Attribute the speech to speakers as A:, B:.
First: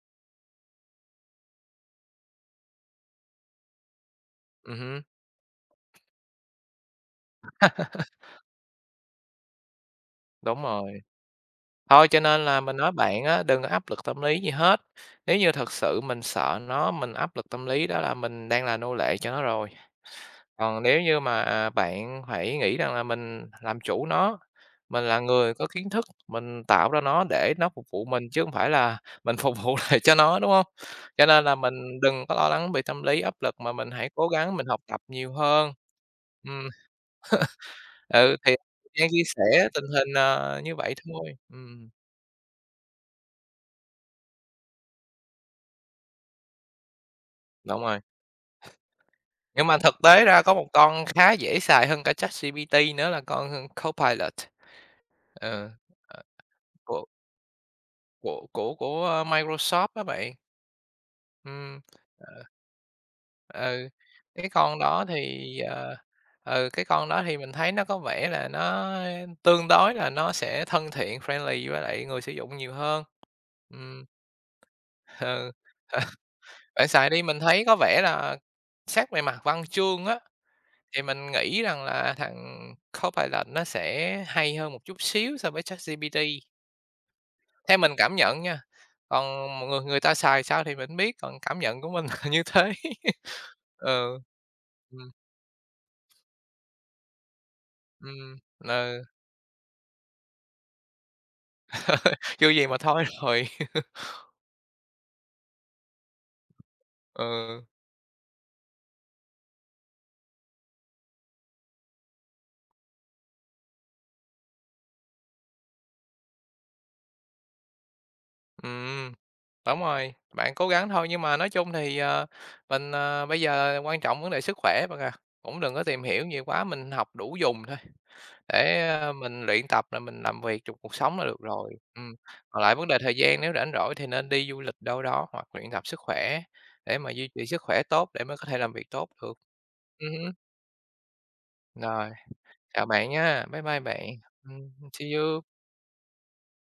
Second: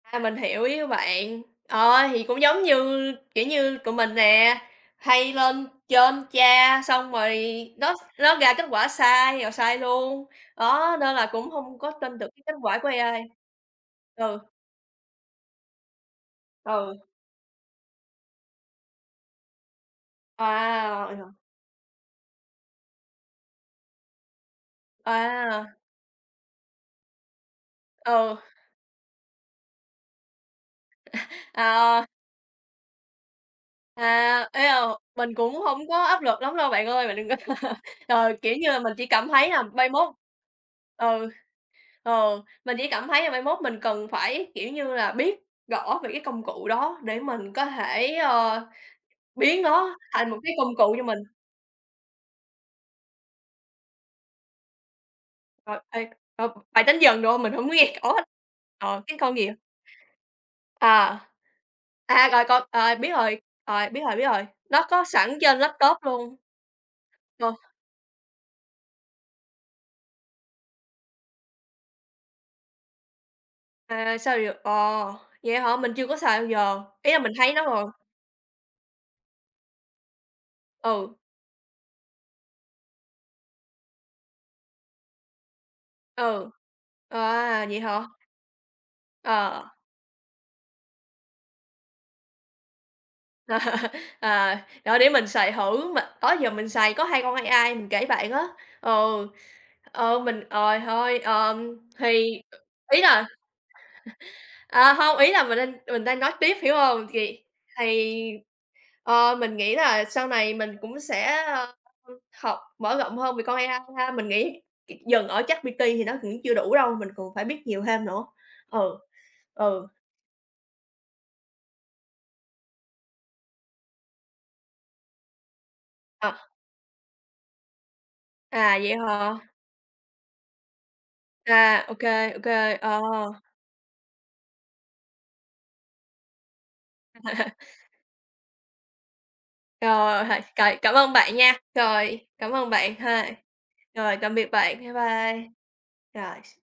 A: À, mình hiểu ý của bạn, ờ, thì cũng giống như, kiểu như, tụi mình nè,
B: Ừm hứm.
A: hay lên trên tra xong rồi nó nó ra kết quả sai rồi sai luôn,
B: Đúng
A: đó,
B: rồi.
A: nên là cũng hông có
B: Thôi
A: tin
B: cho
A: được cái
B: nên
A: kết
B: là mình
A: quả của
B: nói
A: AI.
B: bạn á, đừng có áp lực tâm
A: Ừ.
B: lý gì hết. Nếu như thực sự mình sợ nó,
A: Ừ.
B: mình áp lực tâm lý đó là mình đang là nô lệ cho nó rồi. Còn nếu như
A: Wow!
B: mà, à, bạn phải nghĩ rằng là mình làm chủ nó, mình là người có
A: Wow!
B: kiến thức, mình tạo ra nó để nó phục vụ mình
A: Ừ.
B: chứ hông phải là mình phục vụ lại cho nó, đúng hông? Cho nên là
A: À,
B: mình
A: ờ.
B: đừng có lo lắng bị tâm lý áp lực mà mình hãy cố
A: À,
B: gắng
A: ê,
B: mình học
A: ờ,
B: tập
A: mình
B: nhiều
A: cũng
B: hơn.
A: hông có áp lực lắm đâu
B: Ừm.
A: bạn ơi, bạn đừng có, ờ,
B: Ừ,
A: kiểu
B: thì
A: như là, mình chỉ
B: đang chia
A: cảm thấy là
B: sẻ tình
A: mai mốt
B: hình, ờ, như vậy
A: ừ,
B: thôi, ừm.
A: ờ, mình chỉ cảm thấy là mai mốt mình cần phải, kiểu như là, biết rõ về cái công cụ đó để mình có
B: Đúng rồi.
A: thể, ờ, biến
B: Nhưng mà thực
A: nó
B: tế
A: thành một
B: ra
A: cái
B: có một
A: công cụ cho
B: con
A: mình.
B: khá dễ xài hơn cả ChatGPT nữa là con Copilot. Ờ.
A: Rồi, ê,
B: Ờ.
A: ờ, bạn đánh
B: Của
A: vần được hông? Mình hông có nghe rõ hết.
B: Của của
A: Ờ, cái
B: của
A: con gì vậy?
B: Microsoft á bạn.
A: À,
B: Ừm,
A: à, rồi
B: ờ.
A: con ờ, biết rồi,
B: Ừ,
A: ờ, biết rồi, biết
B: cái
A: rồi,
B: cái con
A: nó có
B: đó
A: sẵn trên
B: thì, ờ,
A: laptop luôn.
B: ừ, cái con đó thì mình
A: Ờ.
B: thấy nó có vẻ là nó tương đối là nó sẽ thân thiện, friendly với lại người sử dụng nhiều hơn. Ừm.
A: À, sao vậy? Ờ,
B: Ừ.
A: vậy hả, mình
B: Ờ.
A: chưa có xài bao giờ,
B: Bạn xài
A: ý là
B: đi,
A: mình
B: mình
A: thấy nó
B: thấy có
A: rồi.
B: vẻ là xét về mặt văn chương á, thì
A: Ừ.
B: mình nghĩ rằng là thằng Copilot nó sẽ hay hơn một chút xíu so với ChatGPT.
A: Ừ, à,
B: Theo
A: vậy
B: mình
A: hả?
B: cảm nhận nha, còn
A: Ờ.
B: mọi người người ta xài sao thì mình hông biết, còn cảm nhận của mình là như thế. Ờ,
A: À, trời ơi, để
B: ừm.
A: mình xài thử, mà đó giờ mình xài có 2 con AI, mình kể bạn
B: Ừm,
A: á
B: ờ.
A: ừ, ờ, mình ờ, thôi ờm, thì,
B: Chưa gì mà
A: ờ, ý
B: thôi
A: là
B: rồi.
A: à, hông, ý là mình đang mình đang nói tiếp, hiểu hông?
B: Ờ.
A: Thì thì ờ, mình nghĩ là sau này mình cũng sẽ, ờ, học mở rộng hơn về con AI ha, mình nghĩ c dừng ở ChatGPT thì nó cũng chưa đủ đâu, mình còn phải biết nhiều thêm nữa, ừ,
B: Ừm, đúng
A: ừ.
B: rồi, bạn cố gắng thôi nhưng mà nói chung thì, ờ, mình, ờ, bây giờ quan trọng vấn đề sức khỏe bạn à, cũng đừng có tìm hiểu
A: À.
B: nhiều quá, mình học đủ dùng thôi,
A: À,
B: để
A: vậy hả?
B: mình luyện tập là mình làm việc trong cuộc sống là được rồi.
A: À, OK,
B: Ừm,
A: OK,
B: còn lại vấn đề
A: ờ.
B: thời gian nếu rảnh rỗi thì nên đi du lịch đâu đó hoặc luyện tập sức khỏe để mà duy trì sức khỏe tốt để mới có thể làm việc tốt được, ừm
A: Rồi, h
B: hứm.
A: cày cảm ơn bạn nha.
B: Rồi,
A: Rồi, cảm ơn
B: chào
A: bạn
B: bạn
A: ha.
B: nhá. Bye bye bạn.
A: Rồi, tạm biệt
B: Ừm,
A: bạn. Bye
B: see you.
A: bye. Rồi.